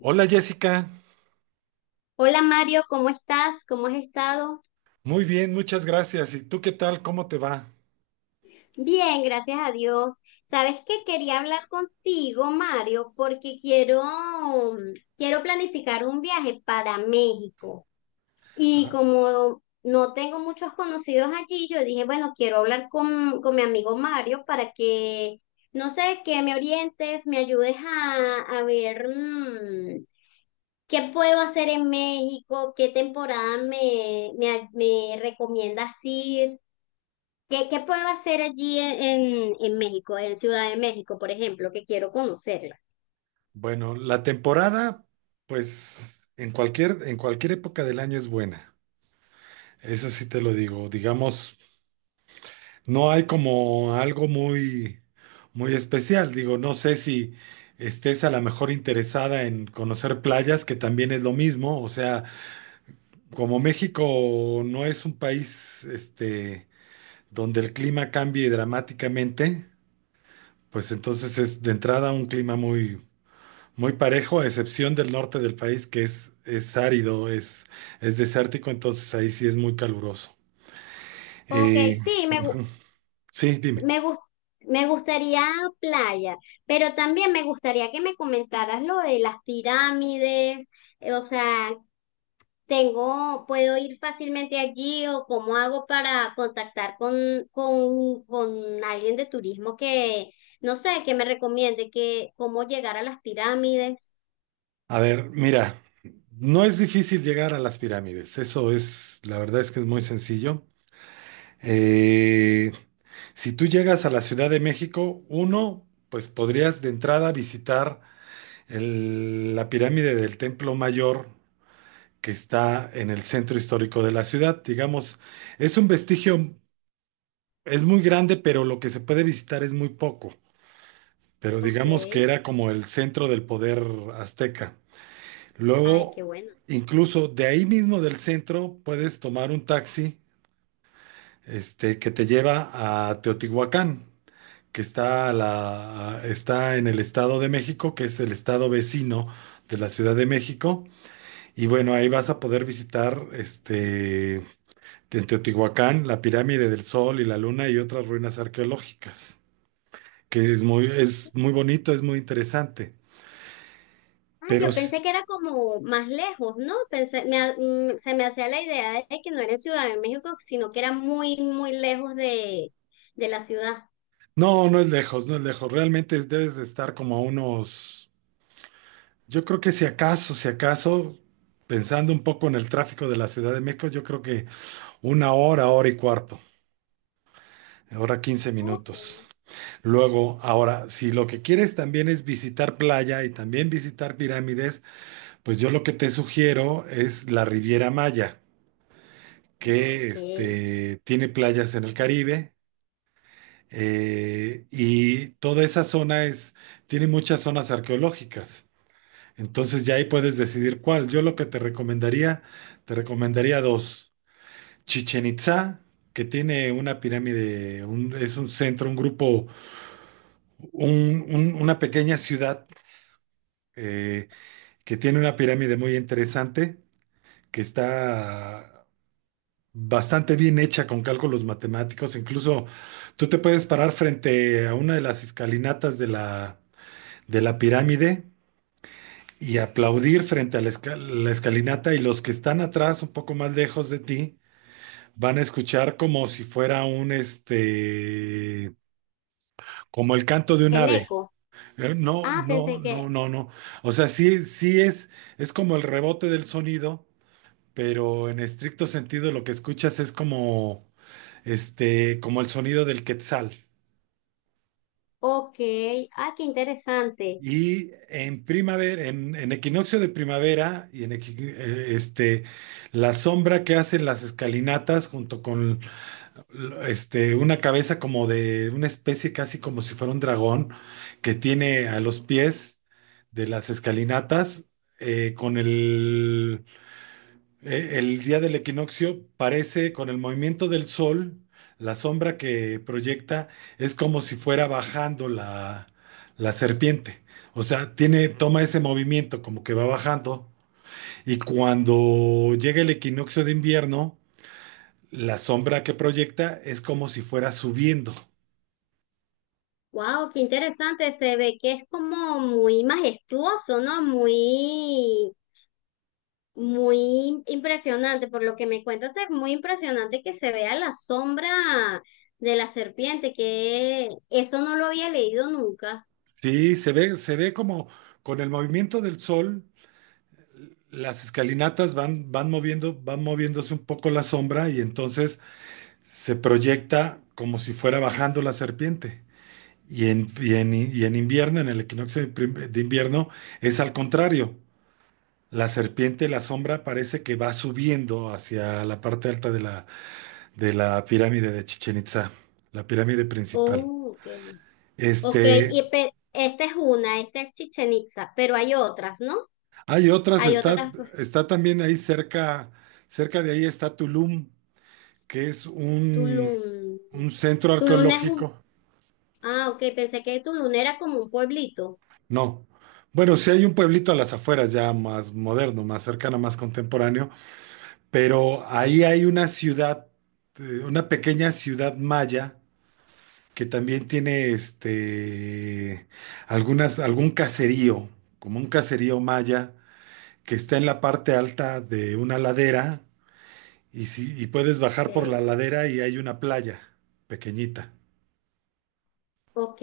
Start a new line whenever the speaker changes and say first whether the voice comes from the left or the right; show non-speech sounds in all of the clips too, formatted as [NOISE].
right: Hola Jessica,
left: Hola Mario, ¿cómo estás? ¿Cómo has estado?
right: muy bien, muchas gracias. ¿Y tú qué tal? ¿Cómo te va?
left: Bien, gracias a Dios. ¿Sabes qué? Quería hablar contigo, Mario, porque quiero planificar un viaje para México. Y
right: Ah,
left: como no tengo muchos conocidos allí, yo dije, bueno, quiero hablar con mi amigo Mario para que, no sé, que me orientes, me ayudes a ver, ¿qué puedo hacer en México? ¿Qué temporada me recomiendas ir? ¿Qué puedo hacer allí en México, en Ciudad de México, por ejemplo, que quiero conocerla?
right: bueno, la temporada, pues en cualquier época del año es buena. Eso sí te lo digo. Digamos, no hay como algo muy, muy especial. Digo, no sé si estés a lo mejor interesada en conocer playas, que también es lo mismo. O sea, como México no es un país, este, donde el clima cambie dramáticamente. Pues entonces es de entrada un clima muy, muy parejo, a excepción del norte del país, que es árido, es desértico, entonces ahí sí es muy caluroso.
left: Ok,
right: Eh,
left: sí,
right: [LAUGHS] ujú. Sí, dime.
left: me, gus- me gustaría playa, pero también me gustaría que me comentaras lo de las pirámides, o sea, tengo, ¿puedo ir fácilmente allí o cómo hago para contactar con alguien de turismo que, no sé, que me recomiende que cómo llegar a las pirámides?
right: A ver, mira, no es difícil llegar a las pirámides, eso es, la verdad es que es muy sencillo. Eh, si tú llegas a la Ciudad de México, uno, pues podrías de entrada visitar la pirámide del Templo Mayor que está en el centro histórico de la ciudad. Digamos, es un vestigio, es muy grande, pero lo que se puede visitar es muy poco. Pero
left: Ok,
right: digamos que era como el centro del poder azteca.
left: ay,
right: Luego,
left: qué bueno.
right: incluso de ahí mismo del centro, puedes tomar un taxi, este, que te lleva a Teotihuacán, que está, está en el Estado de México, que es el estado vecino de la Ciudad de México. Y bueno, ahí vas a poder visitar este, en Teotihuacán, la pirámide del Sol y la Luna y otras ruinas arqueológicas, que es muy bonito, es muy interesante.
left: Ah,
right: Pero
left: yo
right: s-
left: pensé que era como más lejos, ¿no? Pensé, se me hacía la idea de que no era en Ciudad de México, sino que era muy lejos de la ciudad.
right: no, no es lejos, no es lejos. Realmente debes de estar como a unos, yo creo que si acaso, si acaso, pensando un poco en el tráfico de la Ciudad de México, yo creo que una hora, hora y cuarto, hora quince
left: Ok.
right: minutos. Luego, ahora, si lo que quieres también es visitar playa y también visitar pirámides, pues yo lo que te sugiero es la Riviera Maya
left: Ah,
right: que
left: ok.
right: este, tiene playas en el Caribe y toda esa zona es, tiene muchas zonas arqueológicas. Entonces ya ahí puedes decidir cuál. Yo lo que te recomendaría dos. Chichen Itzá, que tiene una pirámide, es un centro, un grupo, una pequeña ciudad eh, que tiene una pirámide muy interesante, que está bastante bien hecha con cálculos matemáticos. Incluso tú te puedes parar frente a una de las escalinatas de la pirámide y aplaudir frente a la escalinata y los que están atrás, un poco más lejos de ti, van a escuchar como si fuera un, este, como el canto de un
left: El
right: ave.
left: eco.
right: No,
left: Ah,
right: no,
left: pensé
right: no,
left: que,
right: no, no. O sea, sí, sí es como el rebote del sonido, pero en estricto sentido lo que escuchas es como este, como el sonido del quetzal.
left: ok. Ah, qué interesante.
right: Y en primavera, en equinoccio de primavera, este, la sombra que hacen las escalinatas junto con este, una cabeza como de una especie casi como si fuera un dragón que tiene a los pies de las escalinatas con el el día del equinoccio parece, con el movimiento del sol, la sombra que proyecta es como si fuera bajando la serpiente. O sea, tiene, toma ese movimiento como que va bajando y cuando llega el equinoccio de invierno, la sombra que proyecta es como si fuera subiendo.
left: Wow, qué interesante. Se ve que es como muy majestuoso, ¿no? Muy impresionante, por lo que me cuentas, es muy impresionante que se vea la sombra de la serpiente, que eso no lo había leído nunca.
right: Sí, se ve como con el movimiento del sol, las escalinatas van, van moviendo, van moviéndose un poco la sombra y entonces se proyecta como si fuera bajando la serpiente. Y en invierno, en el de invierno, es al contrario. La serpiente, la sombra, parece que va subiendo hacia la parte alta de de la pirámide de Chichen Itza, la pirámide principal.
left: Oh, ok. Ok,
right: Este,
left: y esta es una, esta es Chichen Itza, pero hay otras, ¿no?
right: hay otras,
left: Hay
right: está,
left: otras, pues,
right: está también ahí cerca, cerca de ahí está Tulum, que es
left: Tulum.
right: un centro
left: Tulum es un...
right: arqueológico.
left: Ah, ok, pensé que Tulum era como un pueblito.
right: No. Bueno, sí hay un pueblito a las afueras ya más moderno, más cercano, más contemporáneo, pero ahí hay una ciudad, una pequeña ciudad maya que también tiene este algunas algún caserío, como un caserío maya que está en la parte alta de una ladera y si y puedes bajar por la
left: Ok.
right: ladera y hay una playa pequeñita.
left: Ok.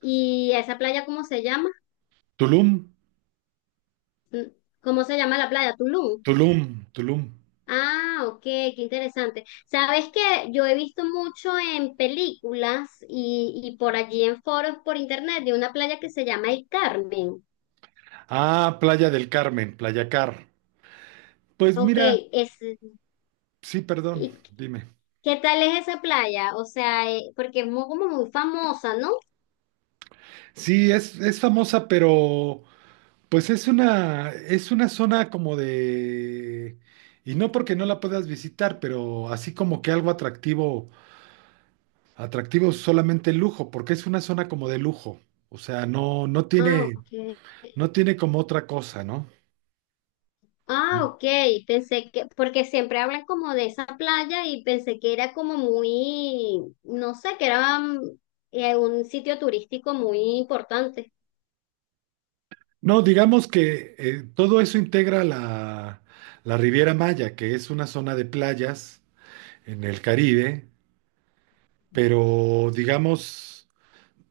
left: ¿Y esa playa cómo se llama?
right: Tulum,
left: ¿Cómo se llama la playa? Tulum.
right: Tulum, Tulum.
left: Ah, ok, qué interesante. Sabes que yo he visto mucho en películas y por allí en foros por internet de una playa que se llama El Carmen.
right: Ah, Playa del Carmen, Playa Car. Pues
left: Ok,
right: mira,
left: es,
right: sí, perdón,
left: ¿y
right: dime.
left: qué tal es esa playa? O sea, porque es muy, como muy famosa, ¿no?
right: Sí, es famosa, pero pues es una zona como de... Y no porque no la puedas visitar, pero así como que algo atractivo, atractivo solamente el lujo, porque es una zona como de lujo. O sea, no, no
left: Ah,
right: tiene,
left: ok.
right: no tiene como otra cosa, ¿no?
left: Ah, ok, pensé que, porque siempre hablan como de esa playa y pensé que era como muy, no sé, que era un sitio turístico muy importante.
right: No, digamos que todo eso integra la Riviera Maya, que es una zona de playas en el Caribe, pero digamos...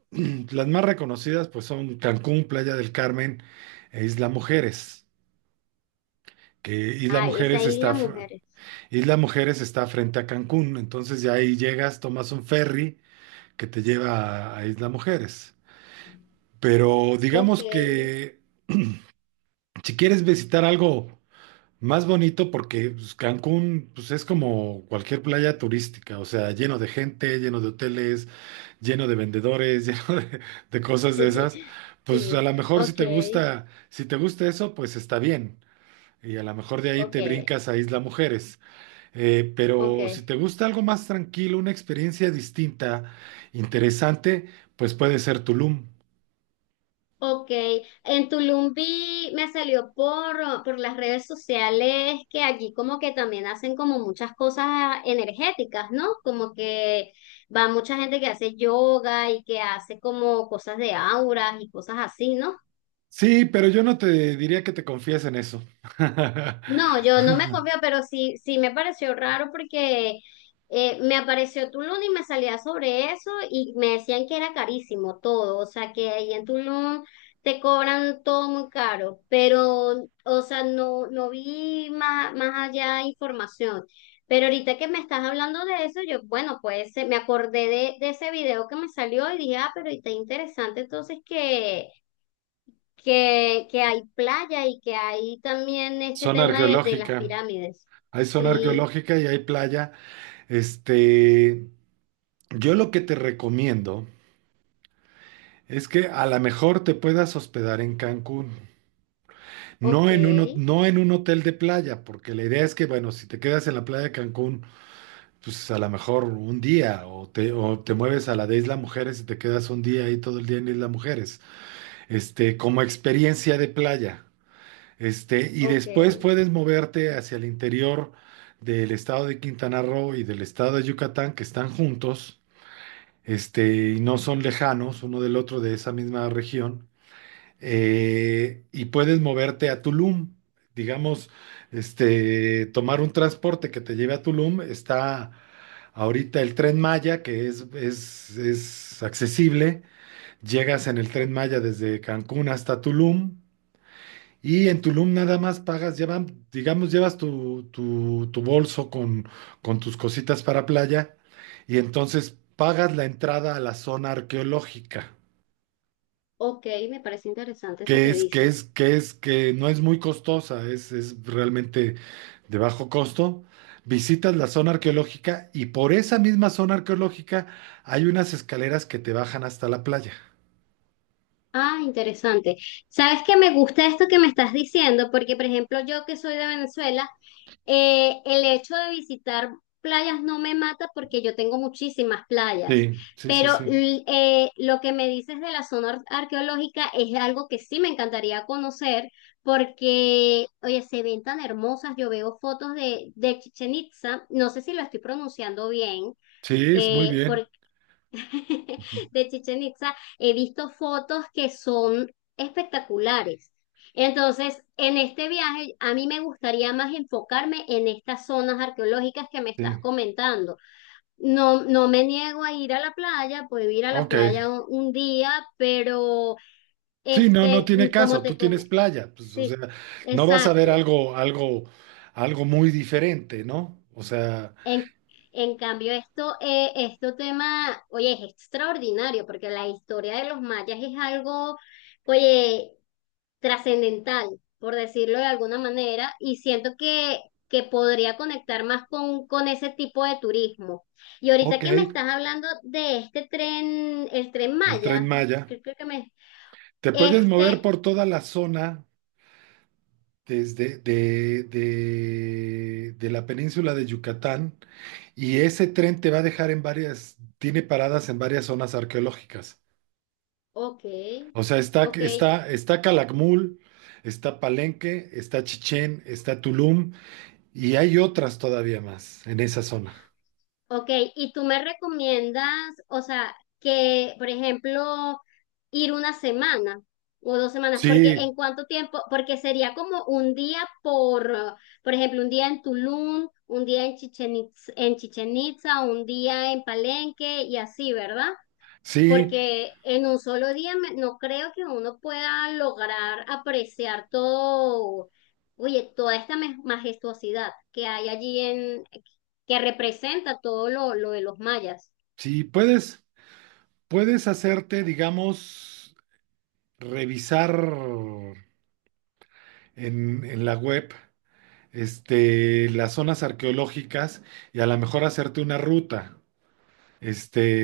right: [CLEARS THROAT] Las más reconocidas pues son Cancún, Playa del Carmen e Isla Mujeres, que
left: Ah, esa isla, mujer.
right: Isla Mujeres está frente a Cancún, entonces ya ahí llegas, tomas un ferry que te lleva a Isla Mujeres. Pero
left: Ok,
right: digamos que si quieres visitar algo más bonito, porque pues, Cancún pues, es como cualquier playa turística, o sea, lleno de gente, lleno de hoteles lleno de vendedores, [LAUGHS] lleno de cosas de esas,
left: [LAUGHS]
right: pues a
left: sí,
right: lo mejor si te
left: ok,
right: gusta, si te gusta eso, pues está bien. Y a lo mejor de ahí
left: ok,
right: te brincas a Isla Mujeres.
left: ok,
right: Pero si te gusta algo más tranquilo, una experiencia distinta, interesante, pues puede ser Tulum.
left: ok. En Tulum vi, me salió por las redes sociales que allí como que también hacen como muchas cosas energéticas, ¿no? Como que va mucha gente que hace yoga y que hace como cosas de auras y cosas así, ¿no?
right: Sí, pero yo no te diría que te confíes en eso. [LAUGHS]
left: No, yo no me confío, pero sí, sí me pareció raro porque me apareció Tulum y me salía sobre eso y me decían que era carísimo todo, o sea que ahí en Tulum te cobran todo muy caro, pero, o sea, no, no vi más, más allá información. Pero ahorita que me estás hablando de eso, yo, bueno, pues me acordé de ese video que me salió y dije, ah, pero está interesante entonces que hay playa y que hay también este
right: Zona
left: tema de las
right: arqueológica.
left: pirámides.
right: Hay zona
left: Sí,
right: arqueológica y hay playa. Este, yo lo que te recomiendo es que a lo mejor te puedas hospedar en Cancún,
left: ok,
right: no en un hotel de playa, porque la idea es que, bueno, si te quedas en la playa de Cancún, pues a lo mejor un día, o o te mueves a la de Isla Mujeres y te quedas un día ahí todo el día en Isla Mujeres, este, como experiencia de playa, este, y
left: ok,
right: después puedes moverte hacia el interior del estado de Quintana Roo y del estado de Yucatán, que están juntos, este, y no son lejanos uno del otro de esa misma región y puedes moverte a Tulum. Digamos, este, tomar un transporte que te lleve a Tulum, está ahorita el Tren Maya, que es accesible. Llegas en el Tren
left: ok,
right: Maya desde Cancún hasta Tulum. Y en Tulum nada más pagas, llevan, digamos, llevas tu bolso con tus cositas para playa y entonces pagas la entrada a la zona arqueológica.
left: ok, me parece interesante eso
right: Que
left: que
right: es, que es,
left: dices.
right: que es, que no es muy costosa, es realmente de bajo costo. Visitas la zona arqueológica y por esa misma zona arqueológica hay unas escaleras que te bajan hasta la playa.
left: Ah, interesante. ¿Sabes que me gusta esto que me estás diciendo? Porque, por ejemplo, yo que soy de Venezuela, eh, el hecho de visitar playas no me mata porque yo tengo muchísimas playas,
right: Sí, sí, sí,
left: pero
right: sí.
left: lo que me dices de la zona arqueológica es algo que sí me encantaría conocer porque, oye, se ven tan hermosas, yo veo fotos de Chichen Itza, no sé si lo estoy pronunciando bien,
right: Sí, es muy bien. Ujú.
left: [LAUGHS] de Chichen Itza, he visto fotos que son espectaculares. Entonces, en este viaje, a mí me gustaría más enfocarme en estas zonas arqueológicas que me estás
right: Sí.
left: comentando. No, no me niego a ir a la playa, puedo ir a la
right: Ok.
left: playa un día, pero
right: Sí, no, no
left: este,
right: tiene
left: como
right: caso.
left: te
right: Tú tienes
left: come,
right: playa. Pues, o sea,
left: sí,
right: no vas a ver
left: exacto.
right: algo, algo, algo muy diferente, ¿no? O sea,
left: En, en cambio, esto, esto tema, oye, es extraordinario, porque la historia de los mayas es algo, oye, trascendental, por decirlo de alguna manera, y siento que podría conectar más con ese tipo de turismo. Y ahorita
right: ok,
left: que me estás hablando de este tren, el tren
right: el Tren
left: Maya,
right: Maya.
left: creo que me...
right: Te puedes
left: Este,
right: mover por toda la zona desde de la península de Yucatán y ese tren te va a dejar en varias, tiene paradas en varias zonas arqueológicas.
left: ok,
right: O sea,
left: ok,
right: está Calakmul, está Palenque, está Chichén, está Tulum y hay otras todavía más en esa zona.
left: ok, y tú me recomiendas, o sea, que, por ejemplo, ir una semana o dos semanas, porque
right: Sí,
left: en cuánto tiempo, porque sería como un día por ejemplo, un día en Tulum, un día en en Chichen Itza, un día en Palenque y así, ¿verdad?
right: sí,
left: Porque en un solo día no creo que uno pueda lograr apreciar todo, oye, toda esta majestuosidad que hay allí en, que representa todo lo de los mayas.
right: sí, puedes, puedes hacerte, digamos, revisar en la web este, las zonas arqueológicas y a lo mejor hacerte una ruta.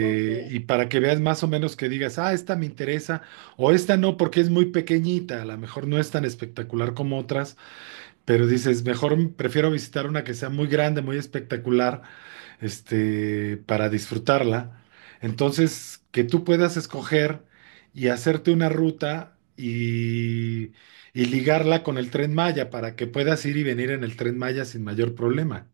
left: Ok,
right: y para que veas más o menos que digas, ah, esta me interesa, o esta no, porque es muy pequeñita, a lo mejor no es tan espectacular como otras, pero dices, mejor prefiero visitar una que sea muy grande, muy espectacular, este, para disfrutarla. Entonces, que tú puedas escoger y hacerte una ruta y ligarla con el Tren Maya para que puedas ir y venir en el Tren Maya sin mayor problema.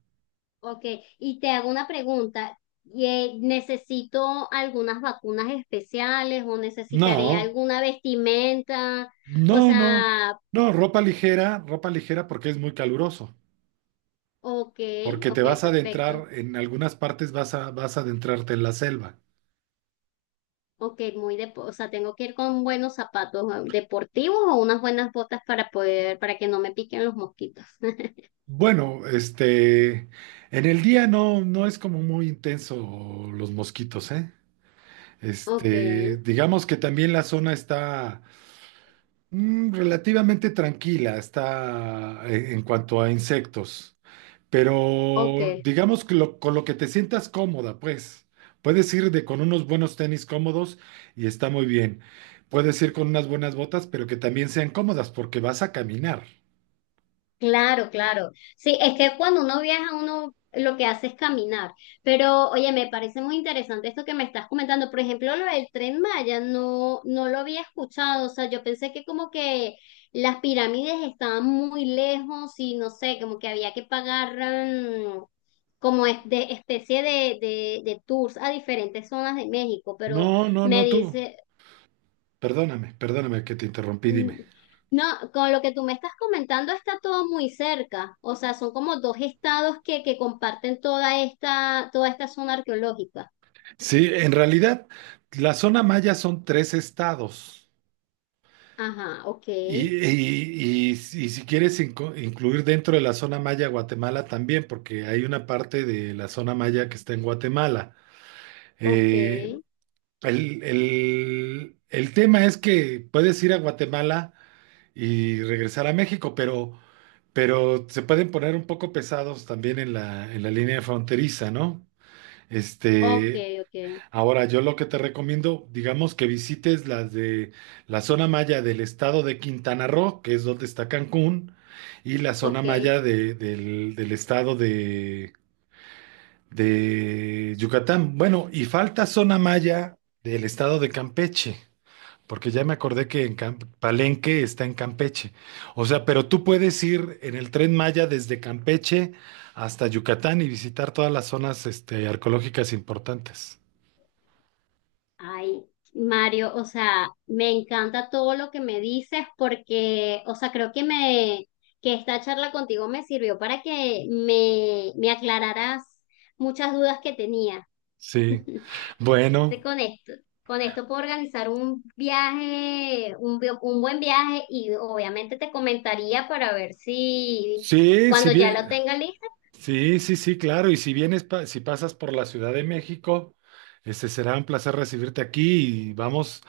left: ok. Y te hago una pregunta. Y, ¿necesito algunas vacunas especiales o necesitaré
right: No,
left: alguna vestimenta? O
right: no, no,
left: sea,
right: no, ropa ligera porque es muy caluroso,
left: ok,
right: porque te
left: ok,
right: vas a
left: perfecto.
right: adentrar, en algunas partes vas a adentrarte en la selva.
left: Ok, muy de, o sea, tengo que ir con buenos zapatos deportivos o unas buenas botas para poder, para que no me piquen los mosquitos. [LAUGHS]
right: Bueno, este, en el día no, no es como muy intenso los mosquitos, ¿eh?
left: Ok,
right: Este, digamos que también la zona está mm, relativamente tranquila, está en cuanto a insectos,
left: ok.
right: pero digamos que con lo que te sientas cómoda, pues, puedes ir de con unos buenos tenis cómodos y está muy bien. Puedes ir con unas buenas botas, pero que también sean cómodas porque vas a caminar.
left: Claro, claro. Sí, es que cuando uno viaja, uno lo que hace es caminar. Pero, oye, me parece muy interesante esto que me estás comentando. Por ejemplo, lo del Tren Maya, no, no lo había escuchado. O sea, yo pensé que como que las pirámides estaban muy lejos y no sé, como que había que pagar como de especie de tours a diferentes zonas de México. Pero
right: No, no,
left: me
right: no tú.
left: dice,
right: Perdóname, perdóname que te interrumpí,
left: Mm,
right: dime.
left: no, con lo que tú me estás comentando está todo muy cerca. O sea, son como dos estados que comparten toda esta zona arqueológica.
right: Sí, en realidad, la zona maya son tres estados.
left: Ajá, ok,
right: Y, y si quieres incluir dentro de la zona maya Guatemala también, porque hay una parte de la zona maya que está en Guatemala.
left: ok,
right: Eh, el tema es que puedes ir a Guatemala y regresar a México, pero se pueden poner un poco pesados también en en la línea fronteriza, ¿no?
left: ok,
right: Este,
left: ok,
right: ahora, yo lo que te recomiendo, digamos que visites las de la zona maya del estado de Quintana Roo, que es donde está Cancún, y la zona
left: ok.
right: maya del estado de Yucatán. Bueno, y falta zona maya del estado de Campeche, porque ya me acordé que en Palenque está en Campeche. O sea, pero tú puedes ir en el tren maya desde Campeche hasta Yucatán y visitar todas las zonas, este, arqueológicas importantes.
left: Ay, Mario, o sea, me encanta todo lo que me dices porque, o sea, creo que me, que esta charla contigo me sirvió para que me aclararas muchas dudas que tenía.
right: Sí.
left: [LAUGHS] Te
right: Bueno,
left: conecto. Con esto puedo organizar un viaje, un, un buen viaje y obviamente te comentaría para ver si
right: sí, si
left: cuando ya
right: bien,
left: lo tenga lista,
right: sí, sí, sí, claro. Y si vienes, si pasas por la Ciudad de México, este será un placer recibirte aquí y vamos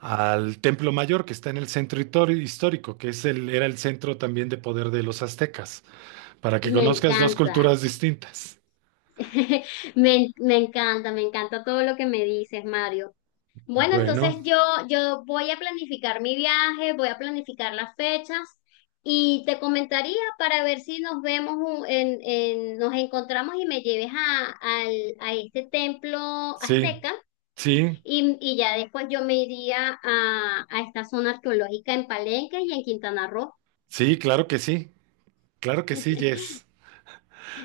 right: al Templo Mayor que está en el centro histórico, que es el, era el centro también de poder de los aztecas, para que
left: me
right: conozcas dos
left: encanta.
right: culturas distintas.
left: [LAUGHS] Me encanta todo lo que me dices, Mario. Bueno, entonces
right: Bueno,
left: yo voy a planificar mi viaje, voy a planificar las fechas y te comentaría para ver si nos vemos, en, nos encontramos y me lleves a, a este templo
right: sí,
left: azteca
right: sí,
left: y ya después yo me iría a esta zona arqueológica en Palenque y en Quintana Roo.
right: sí, claro que sí, claro que sí, Jess.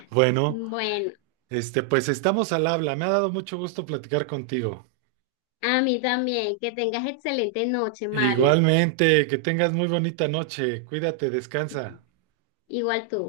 right: Bueno,
left: Bueno,
right: este, pues estamos al habla. Me ha dado mucho gusto platicar contigo.
left: a mí también. Que tengas excelente noche, Mario.
right: Igualmente, que tengas muy bonita noche. Cuídate, descansa.
left: Igual tú.